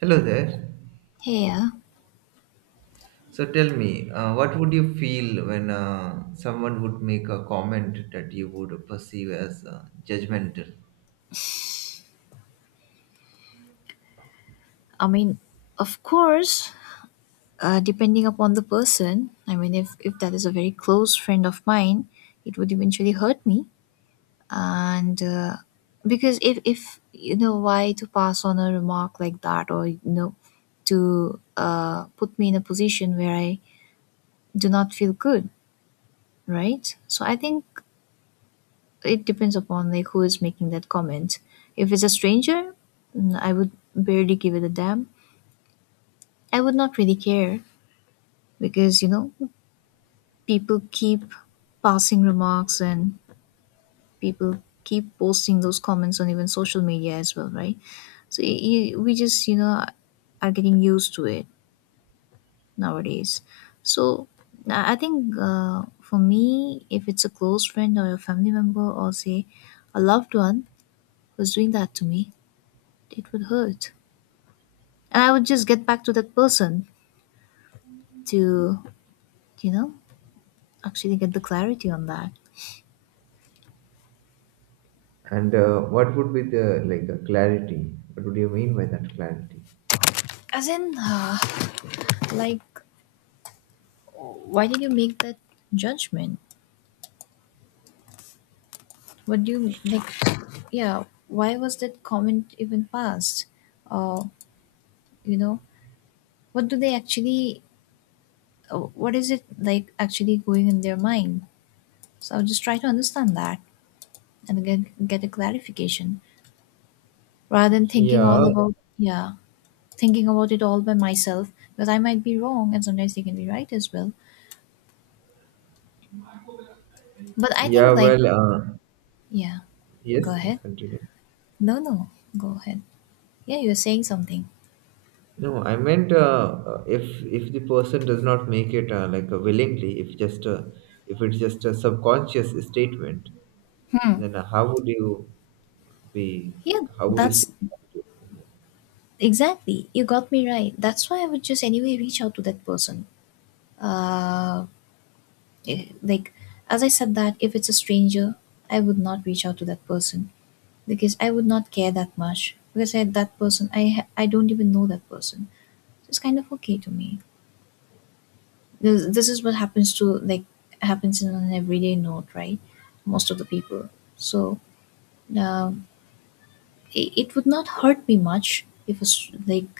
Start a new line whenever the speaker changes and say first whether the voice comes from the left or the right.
right: Hello there.
left: Yeah,
right: So tell me, what would you feel when someone would make a comment that you would perceive as judgmental?
left: I mean, of course, depending upon the person, I mean, if that is a very close friend of mine, it would eventually hurt me. And Because if why to pass on a remark like that or to put me in a position where I do not feel good, right? So I think it depends upon, like, who is making that comment. If it's a stranger, I would barely give it a damn. I would not really care, because people keep passing remarks, and people keep posting those comments on even social media as well, right? So we just are getting used to it nowadays. so i I think, for me, if it's a close friend or a family member, or say a loved one, who's doing that to me, it would hurt, and I would just get back to that person to, you know actually get the clarity on that.
right: And what would be the like clarity? What would you mean by that clarity?
left: As in, like, why did you make that judgment? What do you, like, yeah, why was that comment even passed? uh you know what do they actually, what is it like actually going in their mind? So I'll just try to understand that and get a clarification, rather than thinking all
right: Yeah,
left: about, yeah, thinking about it all by myself, because I might be wrong, and sometimes they can be right as well. But I
right: yeah.
left: think, like,
right: Well,
left: yeah,
right: yes.
left: go
right: Yes,
left: ahead.
right: continue.
left: No, no, go ahead. Yeah, you're saying something.
right: No, I meant, if the person does not make it like willingly, if just if it's just a subconscious statement,
left: Hmm.
right: then how would you be
left: Yeah,
right: like? How would you see
left: that's
right: that?
left: exactly. You got me right. That's why I would just anyway reach out to that person. Uh, like, as I said, that if it's a stranger, I would not reach out to that person because I would not care that much. That person, I don't even know that person. So it's kind of okay to me. This is what happens to, like, happens in an everyday note, right? Most of the people. So, uh, it would not hurt me much if like,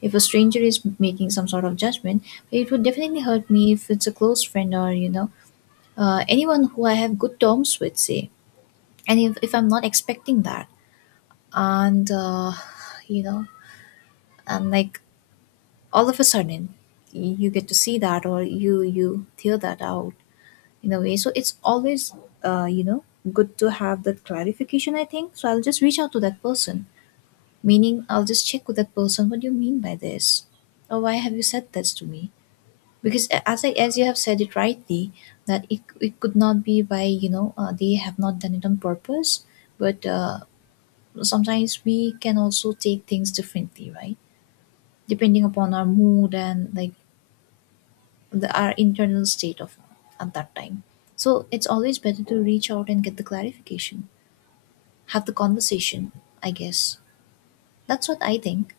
left: if a stranger is making some sort of judgment. But it would definitely hurt me if it's a close friend, or, you know, anyone who I have good terms with, say, and if I'm not expecting that, and, you know and, like, all of a sudden, you get to see that, or you tear that out in a way. So it's always, uh, you know good to have that clarification, I think. So I'll just reach out to that person. Meaning, I'll just check with that person, what do you mean by this? Or why have you said this to me? Because, as you have said it rightly, that it could not be by, you know, they have not done it on purpose, but, sometimes we can also take things differently, right? Depending upon our mood, and, like, our internal state of at that time. So it's always better to reach out and get the clarification, have the conversation, I guess. That's what I think.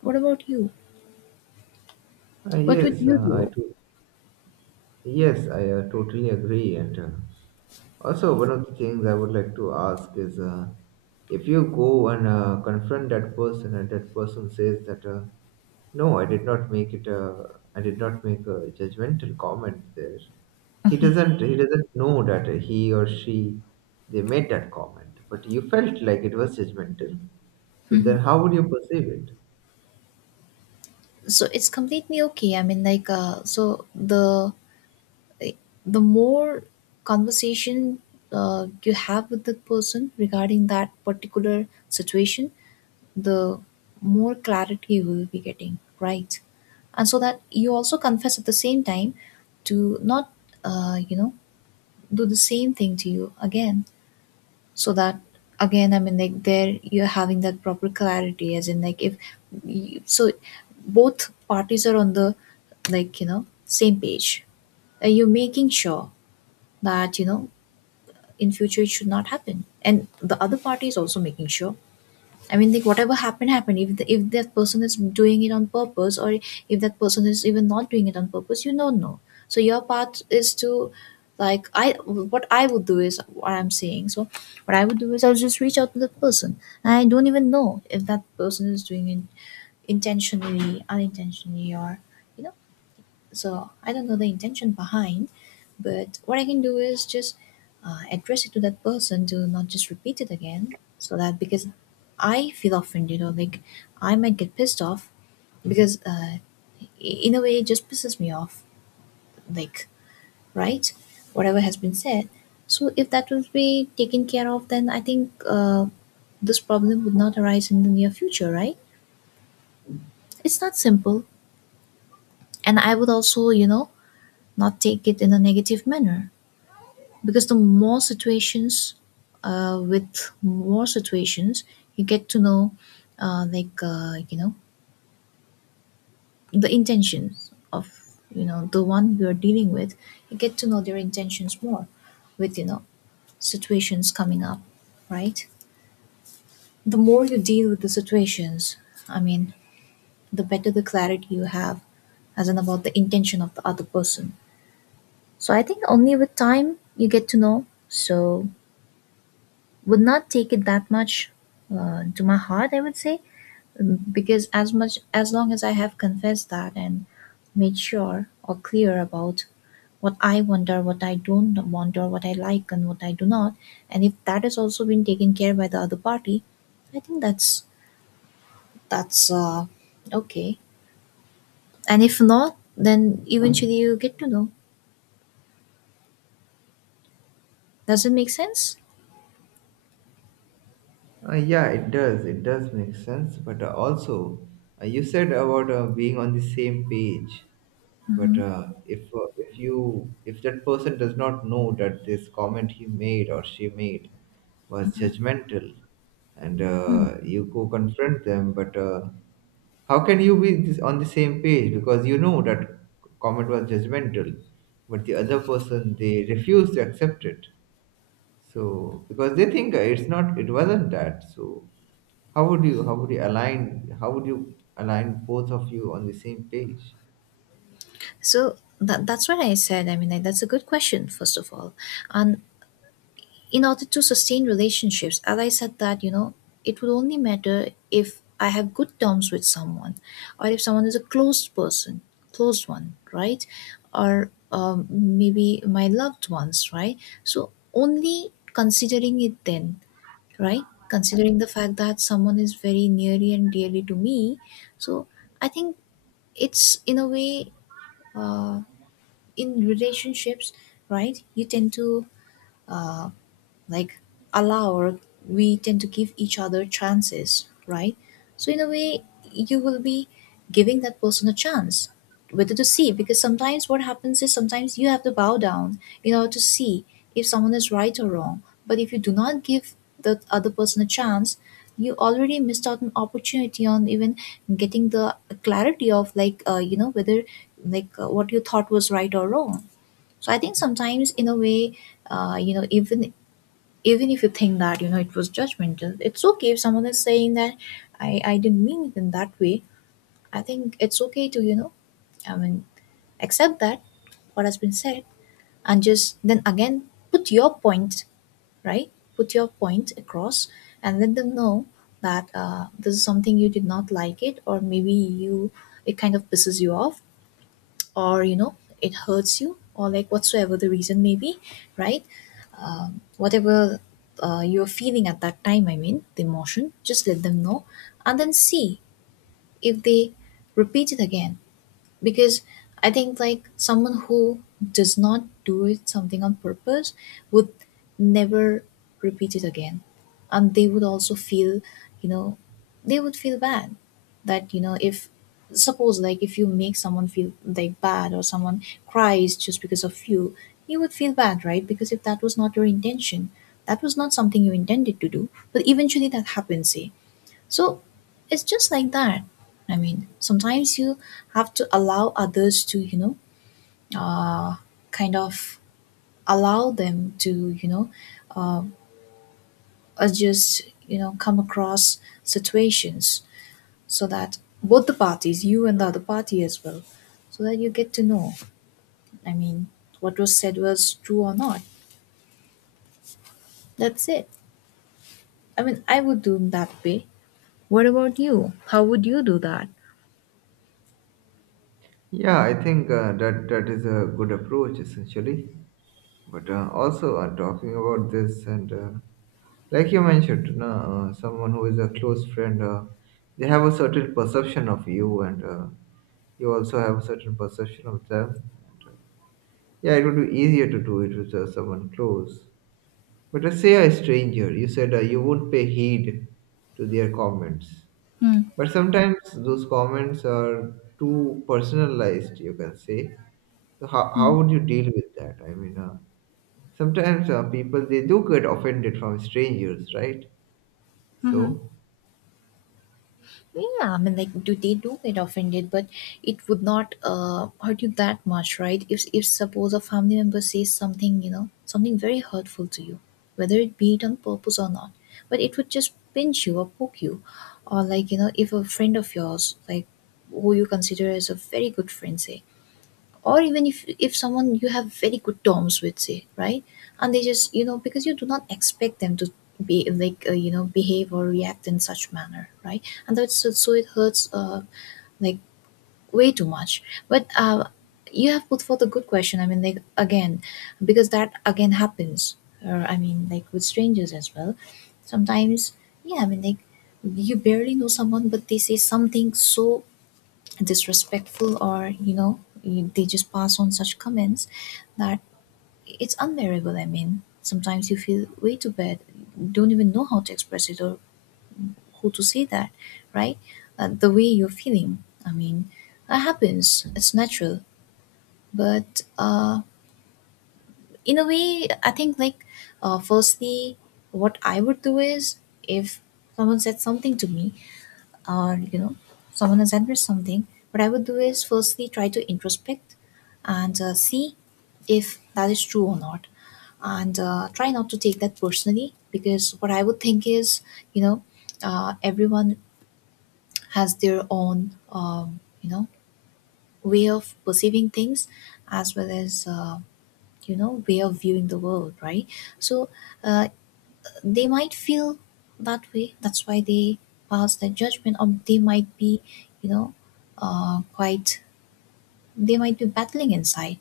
left: What about you?
right: Uh,
left: What would
right: yes,
left: you
right: uh, I
left: do?
right: to- yes, I totally agree. And also, one of the things I would like to ask is, if you go and confront that person, and that person says that, no, I did not make it. I did not make a judgmental comment there. He doesn't know that he or she they made that comment, but you felt like it was judgmental. So
left: Mhm.
right: then, how would you perceive it?
left: So it's completely okay. I mean, like, so the more conversation you have with the person regarding that particular situation, the more clarity you will be getting, right? And so that you also confess at the same time to not, you know, do the same thing to you again. So that, again, I mean, like, there you're having that proper clarity, as in, like, if you, so both parties are on the, like, you know, same page. You're making sure that, you know, in future it should not happen, and the other party is also making sure. I mean, like, whatever happened, happened. If the, if that person is doing it on purpose, or if that person is even not doing it on purpose, you don't know. So your part is to, like, I, what I would do is what I'm saying. So what I would do is I'll just reach out to that person. I don't even know if that person is doing it intentionally, unintentionally, or, you know. So I don't know the intention behind, but what I can do is just address it to that person, to not just repeat it again. So that, because I feel offended, or, like, I might get pissed off, because, in a way, it just pisses me off, like, right, whatever has been said. So if that would be taken care of, then I think, this problem would not arise in the near future, right? It's not simple, and I would also, you know, not take it in a negative manner. Because the more situations, with more situations, you get to know, uh, like uh, you know the intentions of, you know, the one you're dealing with. You get to know their intentions more, with, you know, situations coming up, right? The more you deal with the situations, I mean, the better the clarity you have, as in about the intention of the other person. So I think only with time you get to know. So would not take it that much, to my heart, I would say. Because as much as long as I have confessed that, and made sure or clear about what I want, or what I don't want, or what I like and what I do not, and if that has also been taken care by the other party, I think that's, that's uh, okay. And if not, then eventually you get to know. Does it make sense?
right: Yeah, it does. It does make sense. But also, you said about being on the same page. But if you if that person does not know that this comment he made or she made was judgmental, and you go confront them, but how can you be on the same page, because you know that comment was judgmental, but the other person they refuse to accept it. So because they think it's not, it wasn't that. So how would you align both of you on the same page?
left: So that's what I said. I mean, like, that's a good question, first of all. And in order to sustain relationships, as I said, that, you know, it would only matter if I have good terms with someone, or if someone is a closed person, closed one, right? Or maybe my loved ones, right? So only considering it then, right, considering the fact that someone is very nearly and dearly to me. So I think it's in a way, uh, in relationships, right, you tend to, uh, like, allow, or we tend to give each other chances, right? So in a way, you will be giving that person a chance, whether to see, because sometimes what happens is, sometimes you have to bow down in order to see if someone is right or wrong. But if you do not give the other person a chance, you already missed out an opportunity on even getting the clarity of, like, you know, whether, like, what you thought was right or wrong. So I think sometimes, in a way, you know, even if you think that, you know, it was judgmental, it's okay if someone is saying that I didn't mean it in that way. I think it's okay to, you know, I mean, accept that, what has been said, and just then again put your point, right, put your point across, and let them know that, this is something you did not like it, or maybe you, it kind of pisses you off, or, you know, it hurts you, or, like, whatsoever the reason may be, right? Whatever, you're feeling at that time, I mean, the emotion, just let them know, and then see if they repeat it again. Because I think, like, someone who does not do it something on purpose would never repeat it again. And they would also feel, you know, they would feel bad that, you know, if suppose, like, if you make someone feel, like, bad, or someone cries just because of you, you would feel bad, right? Because if that was not your intention, that was not something you intended to do, but eventually that happens, see. So it's just like that. I mean, sometimes you have to allow others to, you know, kind of allow them to, you know, adjust, you know, come across situations, so that both the parties, you and the other party as well, so that you get to know, I mean, what was said was true or not. That's it. I mean, I would do that way. What about you? How would you do that?
right: Yeah, I think that is a good approach essentially. But also, talking about this, and like you mentioned, no, someone who is a close friend, they have a certain perception of you, and you also have a certain perception of them. And, yeah, it would be easier to do it with someone close. But let say a stranger, you said you would pay heed to their comments. But sometimes those comments are too personalized, you can say. So how would you deal with that? I mean, sometimes people, they do get offended from strangers, right? So,
left: Yeah, I mean, like, do they do get offended? But it would not hurt you that much, right? If suppose a family member says something, you know, something very hurtful to you, whether it be it on purpose or not, but it would just pinch you or poke you, or like you know, if a friend of yours, like, who you consider as a very good friend, say, or even if someone you have very good terms with, say, right? And they just you know, because you do not expect them to be like, you know, behave or react in such manner, right? And that's so it hurts, like, way too much. But you have put forth a good question. I mean, like, again, because that again happens, or I mean, like, with strangers as well, sometimes. Yeah, I mean, like, you barely know someone but they say something so disrespectful, or you know, they just pass on such comments that it's unbearable. I mean, sometimes you feel way too bad, don't even know how to express it or who to say that, right? The way you're feeling, I mean, that happens, it's natural. But in a way I think, like, firstly what I would do is, if someone said something to me, or you know someone has addressed something, what I would do is firstly try to introspect, and see if that is true or not, and try not to take that personally, because what I would think is, you know, everyone has their own, you know, way of perceiving things, as well as, you know, way of viewing the world, right? So uh, they might feel that way. That's why they pass their judgment, or they might be, you know, quite, they might be battling inside.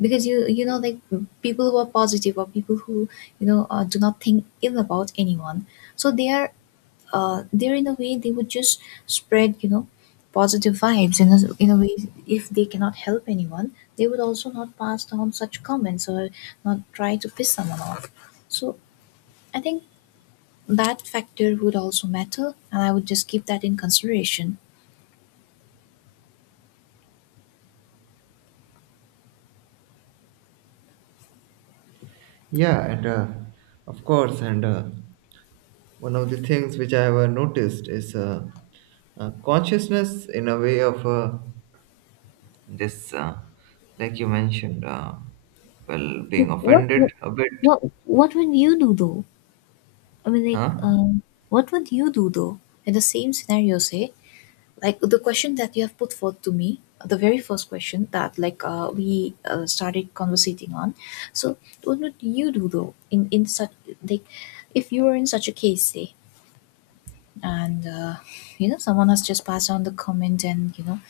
left: Because you know, like, people who are positive, or people who you know do not think ill about anyone, so they are, they're, in a way they would just spread, you know, positive vibes in a way. If they cannot help anyone, they would also not pass down such comments or not try to piss someone off. So I think that factor would also matter, and I would just keep that in consideration.
right: yeah, and of course, and one of the things which I have noticed is consciousness in a way of this, like you mentioned, well, being
left: What what
right: offended a bit.
left: what would you do though? I mean,
right: Huh?
left: like, what would you do though? In the same scenario, say, like the question that you have put forth to me, the very first question that, like, we started conversating on. So, what would you do though in such, like, if you were in such a case, say, and you know someone has just passed on the comment, and you know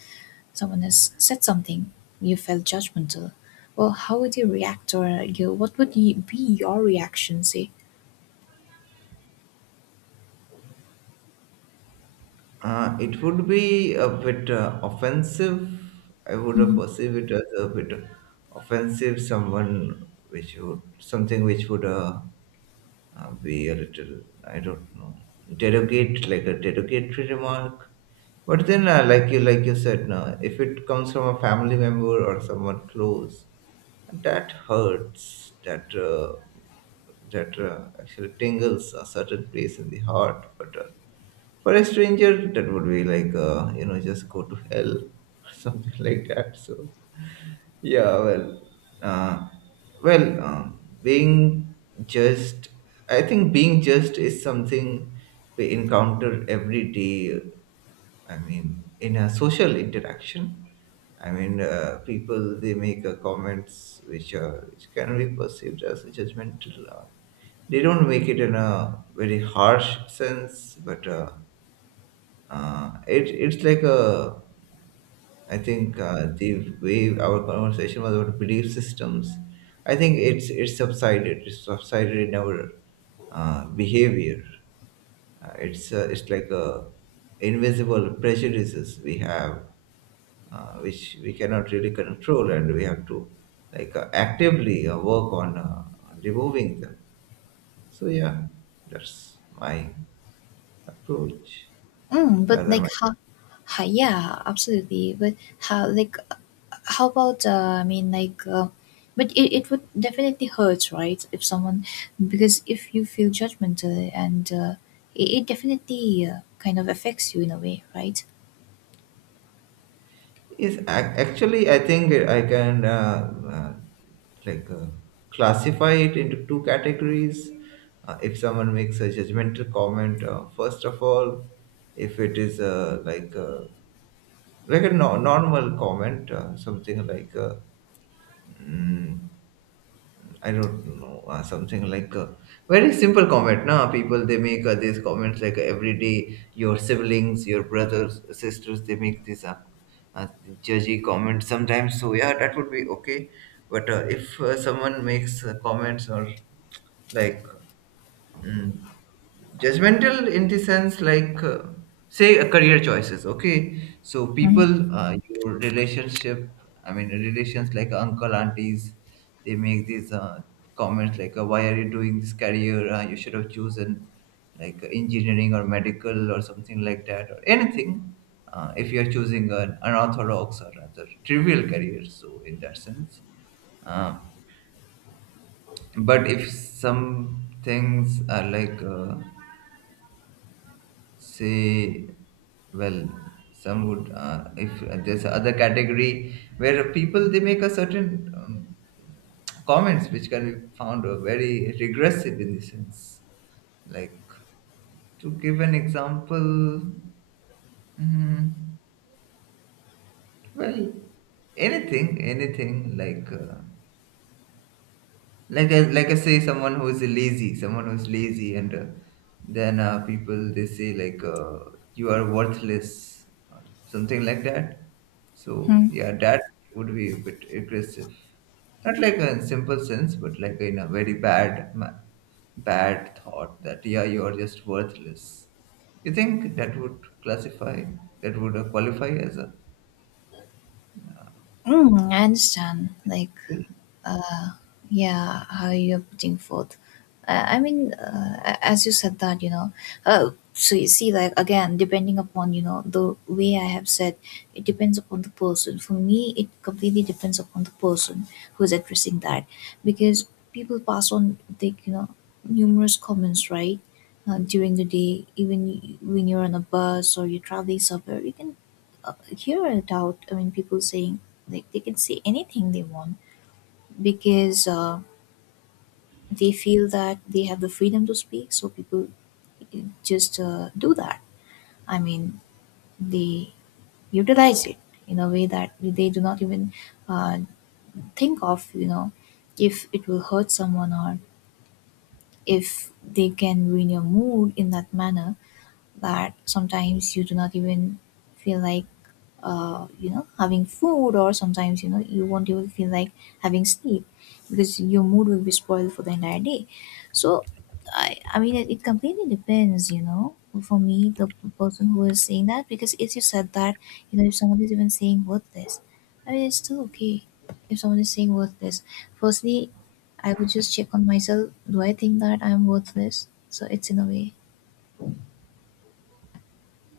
left: someone has said something, you felt judgmental. Well, how would you react, or you what would you, be your reaction? Say,
right: It would be a bit offensive. I would have
left: hmm.
right: perceived it as a bit offensive. Someone which would Something which would be a little, I don't know, derogate, like a derogatory remark. But then, like you said, now if it comes from a family member or someone close, that hurts. That actually tingles a certain place in the heart. But for a stranger, that would be like, just go to hell, or something like that. So, yeah, well, uh, being just, I think being just is something we encounter every day. I mean, in a social interaction. I mean, people they make comments which can be perceived as judgmental. They don't make it in a very harsh sense, but it it's like a I think the way our conversation was about belief systems, I think it's subsided. It's subsided in our behavior. It's like a invisible prejudices we have, which we cannot really control, and we have to like actively work on removing them. So yeah, that's my approach.
left: But
right: Rather,
left: like
right: my.
left: how? Yeah, absolutely. But how? Like, how about? I mean, like, but it would definitely hurt, right? If someone, because if you feel judgmental, and it definitely kind of affects you in a way, right?
right: Actually, I think I can like classify it into two categories. If someone makes a judgmental comment, first of all, if it is like a normal comment, something like mm, I don't know, something like a very simple comment. Now, people they make these comments like every day. Your siblings, your brothers, sisters, they make these uh, judgy comments sometimes. So, yeah, that would be okay. But if someone makes comments or, like, mm, judgmental in the sense, like, say, career choices, okay? So
left: Hmm.
right: people, your relationship, I mean relations like uncle aunties, they make these comments like, why are you doing this career, you should have chosen like engineering or medical or something like that, or anything, if you are choosing an unorthodox or rather trivial career, so in that sense. uh, but if some things are like, say, well, some would if there's other category where people they make a certain, comments which can be found very regressive in the sense. Like, to give an example, mm, well, anything like, like I say, someone who is lazy, and then people they say, like, you are worthless or something like that. So yeah, that would be a bit aggressive, not like in simple sense, but like in a very bad thought, that yeah, you are just worthless. You think that would qualify as a...
left: Mm, I understand. Like, uh, yeah, how you're putting forth. I mean, as you said that, you know, so you see, like, again, depending upon, you know, the way I have said, it depends upon the person. For me, it completely depends upon the person who is addressing that. Because people pass on, like, you know, numerous comments, right? During the day, even when you're on a bus or you're traveling somewhere, you can hear it. I mean, people saying, like, they can say anything they want, because they feel that they have the freedom to speak. So people just do that. I mean, they utilize it in a way that they do not even uh, think of, you know, if it will hurt someone, or if they can ruin your mood in that manner. That sometimes you do not even feel like, you know, having food, or sometimes you know you won't even feel like having sleep, because your mood will be spoiled for the entire day. So I mean, it completely depends, you know. For me, the person who is saying that, because if you said that, you know, if someone is even saying worthless, I mean, it's still okay. If someone is saying worthless, firstly I would just check on myself, do I think that I'm worthless? So it's in a way.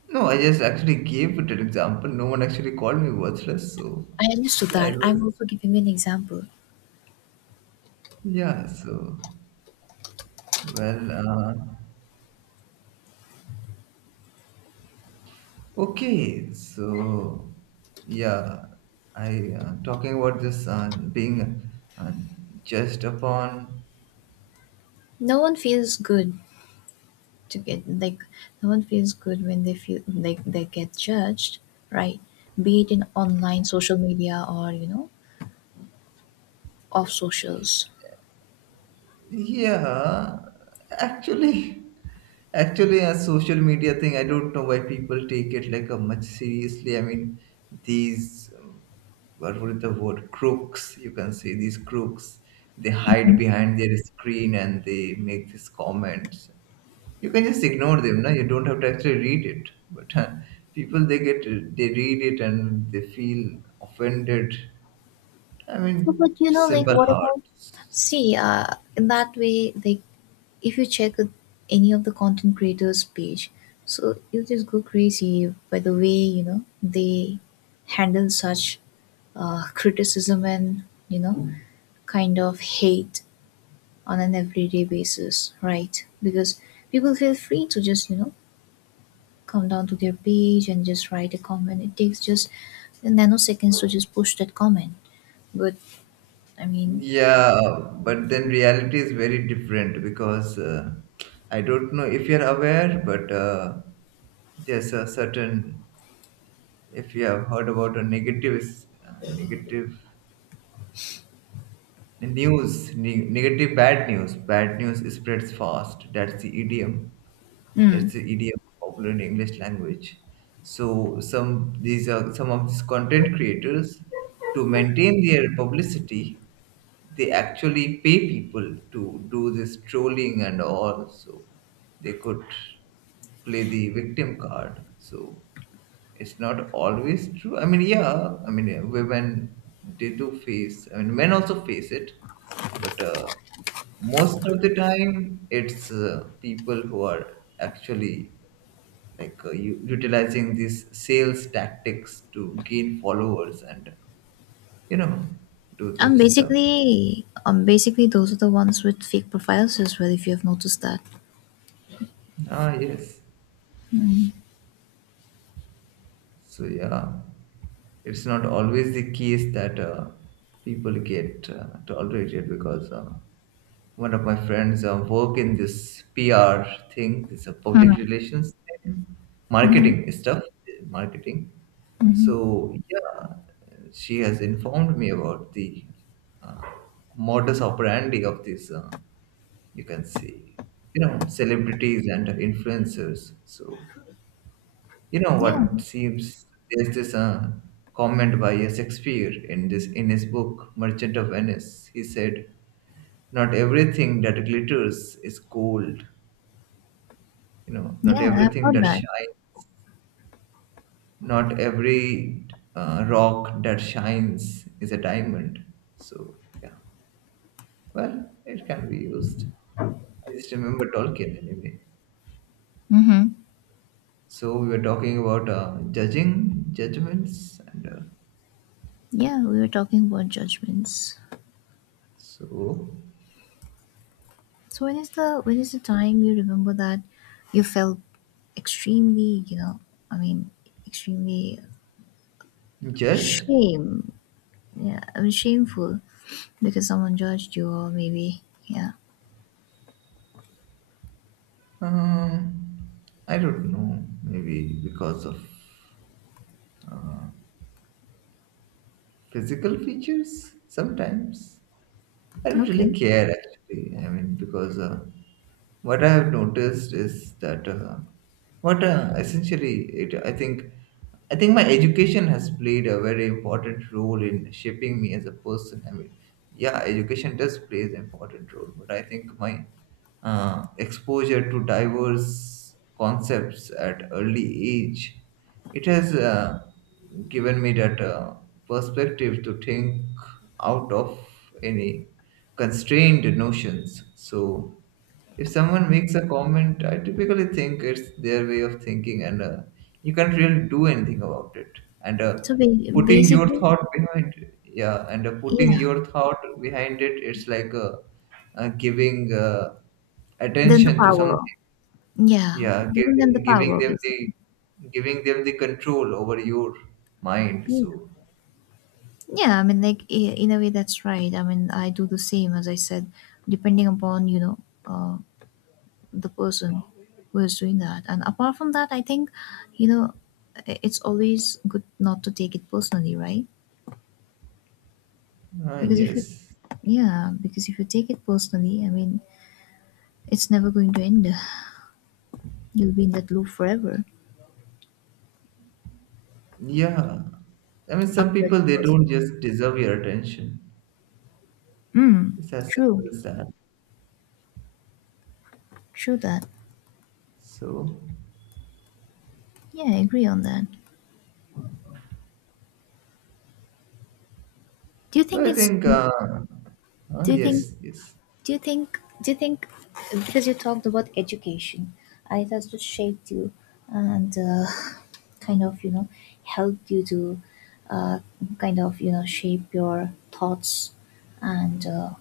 right: No? I just actually gave it an example. No one actually called me worthless, so
left: I understood
right: yeah, it
left: that.
right: was.
left: I'm also giving an example.
right: Yeah, so, well, okay, so, yeah, I, talking about this, being uh, judged upon.
left: No one feels good to get like, no one feels good when they feel like they get judged, right? Be it in online social media, or you know, off socials.
right: Yeah, actually, actually, a social media thing, I don't know why people take it like a much seriously. I mean, these, what would the word, crooks, you can say, these crooks, they hide behind their screen and they make these comments. You can just ignore them. No, you don't have to actually read it, but people they get they read it and they feel offended. I mean,
left: No, but you know, like
right: simple
left: what about.
right: hearts.
left: See, in that way, like, if you check with any of the content creators' page, so you just go crazy by the way, you know, they handle such criticism and, you know, kind of hate on an everyday basis, right? Because people feel free to just, you know, come down to their page and just write a comment. It takes just nanoseconds to just push that comment. But I mean,
right: Yeah, but then reality is very different, because I don't know if you're aware, but there's a certain, if you have heard about a negative, uh, negative news. Negative, bad news. Bad news spreads fast. That's the idiom. That's the idiom popular in English language. So some these are some of these content creators to maintain their publicity. They actually pay people to do this trolling and all. So they could play the victim card. So it's not always true. I mean, yeah, I mean, women they do face, I mean, men also face it, but most of the time it's people who are actually like utilizing these sales tactics to gain followers and you know do
left: and
right: this stuff.
left: basically those are the ones with fake profiles as well. If you have noticed that,
right: Ah, yes. So yeah, it's not always the case that people get tolerated because. One of my friends work in this PR thing, this public relations thing,
left: hmm.
right: marketing stuff, marketing. So yeah, she has informed me about the uh, modus operandi of this. You can see, you know, celebrities and influencers. So you know
left: Yeah,
right: what seems, there's this comment by Shakespeare in this in his book Merchant of Venice. He said, not everything that glitters is gold. You know,
left: yeah,
right: not
left: I've
right: everything
left: heard
right: that
left: that.
right: shines, not every rock that shines is a diamond. So yeah, well, it can be used. I just remember Tolkien anyway.
left: Hmm.
right: So we were talking about judging judgments, and
left: Yeah, we were talking about judgments.
right: so
left: So when is the time you remember that you felt extremely, you know, I mean, extremely
right: just,
left: shame? Yeah, I mean, shameful, because someone judged you, or maybe, yeah.
right: um, I don't know, maybe because of physical features sometimes. I don't really
left: Okay.
right: care, actually. I mean, because what I have noticed is that, I think my education has played a very important role in shaping me as a person. I mean, yeah, education does play an important role, but I think my exposure to diverse concepts at early age, it has given me that perspective to think out of any constrained notions. So, if someone makes a comment, I typically think it's their way of thinking, and you can't really do anything about it. And
left: So
right: putting your
left: basically,
right: thought behind, yeah, and putting
left: yeah.
right: your thought behind it, it's like giving
left: Then the
right: attention to
left: power.
right: something.
left: Yeah,
right: Yeah,
left: giving them the power, basically.
right: giving them the control over your mind,
left: Yeah.
right: so...
left: Yeah, I mean, like, in a way, that's right. I mean, I do the same, as I said, depending upon, you know, uh, the person who is doing that. And apart from that, I think, you know, it's always good not to take it personally, right?
right: Ah,
left: Because if you,
right: yes.
left: Yeah, because if you take it personally, I mean, it's never going to end. You'll be in that loop forever
right: Yeah, I mean,
left: of
right: some people
left: judging
right: they don't
left: person.
right: just deserve your attention.
left: Mm,
right: It's as
left: true,
right: simple as that.
left: true that.
right: So
left: Yeah, I agree on that. Do you
right: so
left: think
right: I
left: it's
right: think,
left: Do you think?
right: yes, yes,
left: Do you think? Do you think? Because you talked about education, and it has to shape you and kind of, you know, help you to uh, kind of, you know, shape your thoughts, and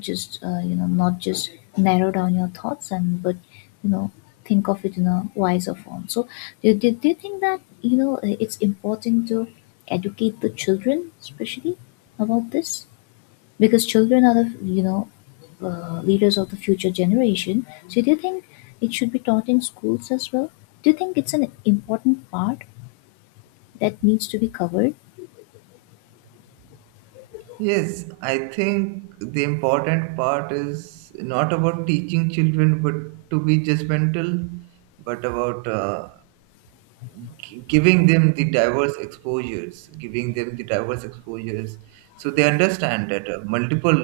left: just you know, not just narrow down your thoughts and, but you know, think of it in a wiser form. So do you think that you know it's important to educate the children especially about this? Because children are the, you know, leaders of the future generation. So do you think it should be taught in schools as well? Do you think it's an important part that needs to be covered?
right: yes, I think the important part is not about teaching children, but to be judgmental, but about, giving them the diverse exposures, so they understand that multiple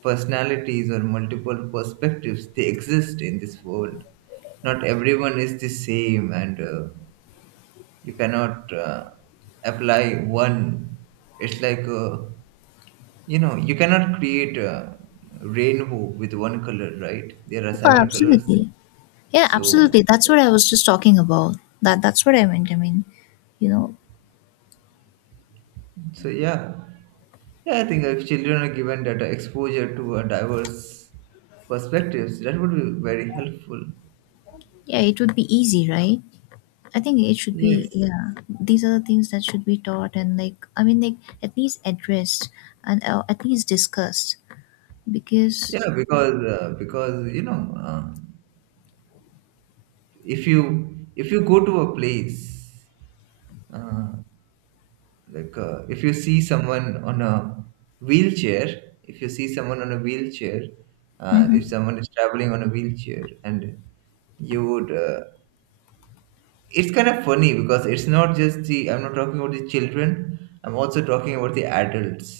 right: personalities or multiple perspectives they exist in this world. Not everyone is the same, and you cannot apply one. It's like, you know, you cannot create a rainbow with one color, right? There are
left: Oh,
right: seven colors there,
left: absolutely. Yeah,
right: so.
left: absolutely. That's what I was just talking about. That's what I meant. I mean, you know,
right: So yeah, yeah, I think if children are given data exposure to a diverse perspectives, that would be very helpful.
left: yeah, it would be easy, right? I think it should be,
right: Yes.
left: yeah. These are the things that should be taught, and, like, I mean, like, at least addressed and at least discussed, because
right: Yeah, because because, you know, if you go to a place, uh, like, if you see someone on a wheelchair, if you see someone on a wheelchair, if
left: mm-hmm.
right: someone is traveling on a wheelchair, and you would, it's kind of funny, because it's not just the I'm not talking about the children, I'm also talking about the adults.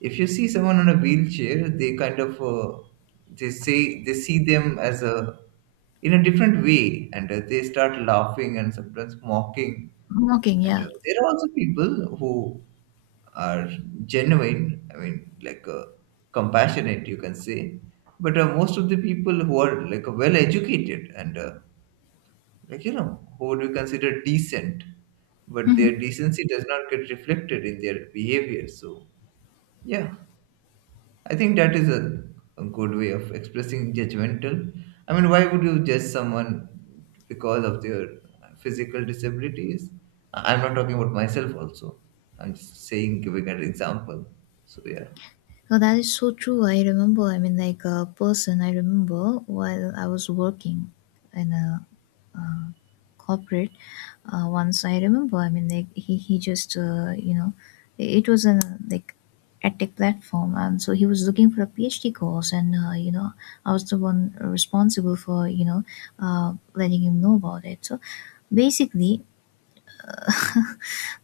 right: If you see someone on a wheelchair, they kind of, they see them as a in a different way, and they start laughing and sometimes mocking.
left: Mocking,
right: And
left: yeah.
right: there are also people who are genuine, I mean, like, compassionate, you can say. But most of the people who are like well educated, and like, you know, who would be considered decent, but
left: Mhm.
right: their decency does not get reflected in their behavior, so yeah. I think that is a good way of expressing judgmental. I mean, why would you judge someone because of their physical disabilities? I'm not talking about myself also, I'm just saying, giving an example. So yeah,
left: Oh, that is so true. I remember, I mean, like, a person I remember while I was working in a corporate. Once I remember, I mean, like, he just, you know, it was a like a tech platform. And so he was looking for a PhD course. And, you know, I was the one responsible for, you know, letting him know about it. So basically,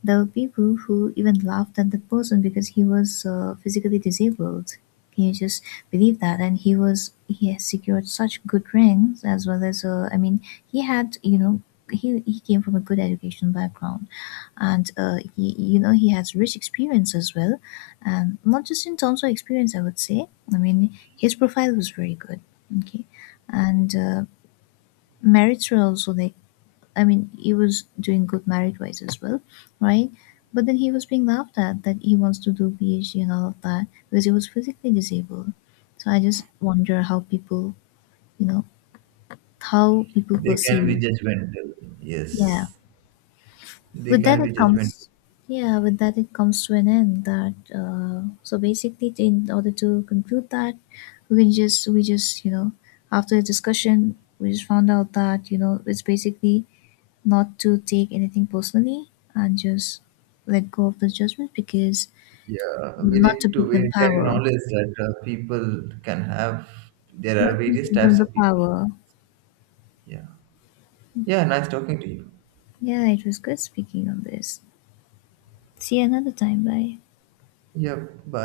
left: there were people who even laughed at the person because he was physically disabled. Can you just believe that? And he was He has secured such good ranks, as well as, I mean, he had, you know, he came from a good educational background, and he, you know, he has rich experience as well, and not just in terms of experience, I would say. I mean, his profile was very good. Okay, and merits were also there. I mean, he was doing good married wise as well, right? But then he was being laughed at that he wants to do PhD and all of that because he was physically disabled. So I just wonder how people, you know, how people
right: they can be
left: perceive.
right: judgmental.
left: Yeah.
right: Yes, they
left: With that,
right: can
left: it
right: be judgmental.
left: comes. Yeah, with that, it comes to an end. That so basically, in order to conclude that, we just, you know, after the discussion, we just found out that you know it's basically not to take anything personally and just let go of the judgment, because
right: Yeah, we
left: not to
right: need to,
left: give them power.
right: acknowledge that people can have... There are
left: Not to
right: various
left: give them
right: types
left: the
right: of people.
left: power.
right: Yeah. Yeah, nice talking to you.
left: Yeah, it was good speaking on this. See you another time. Bye.
right: Yeah, bye.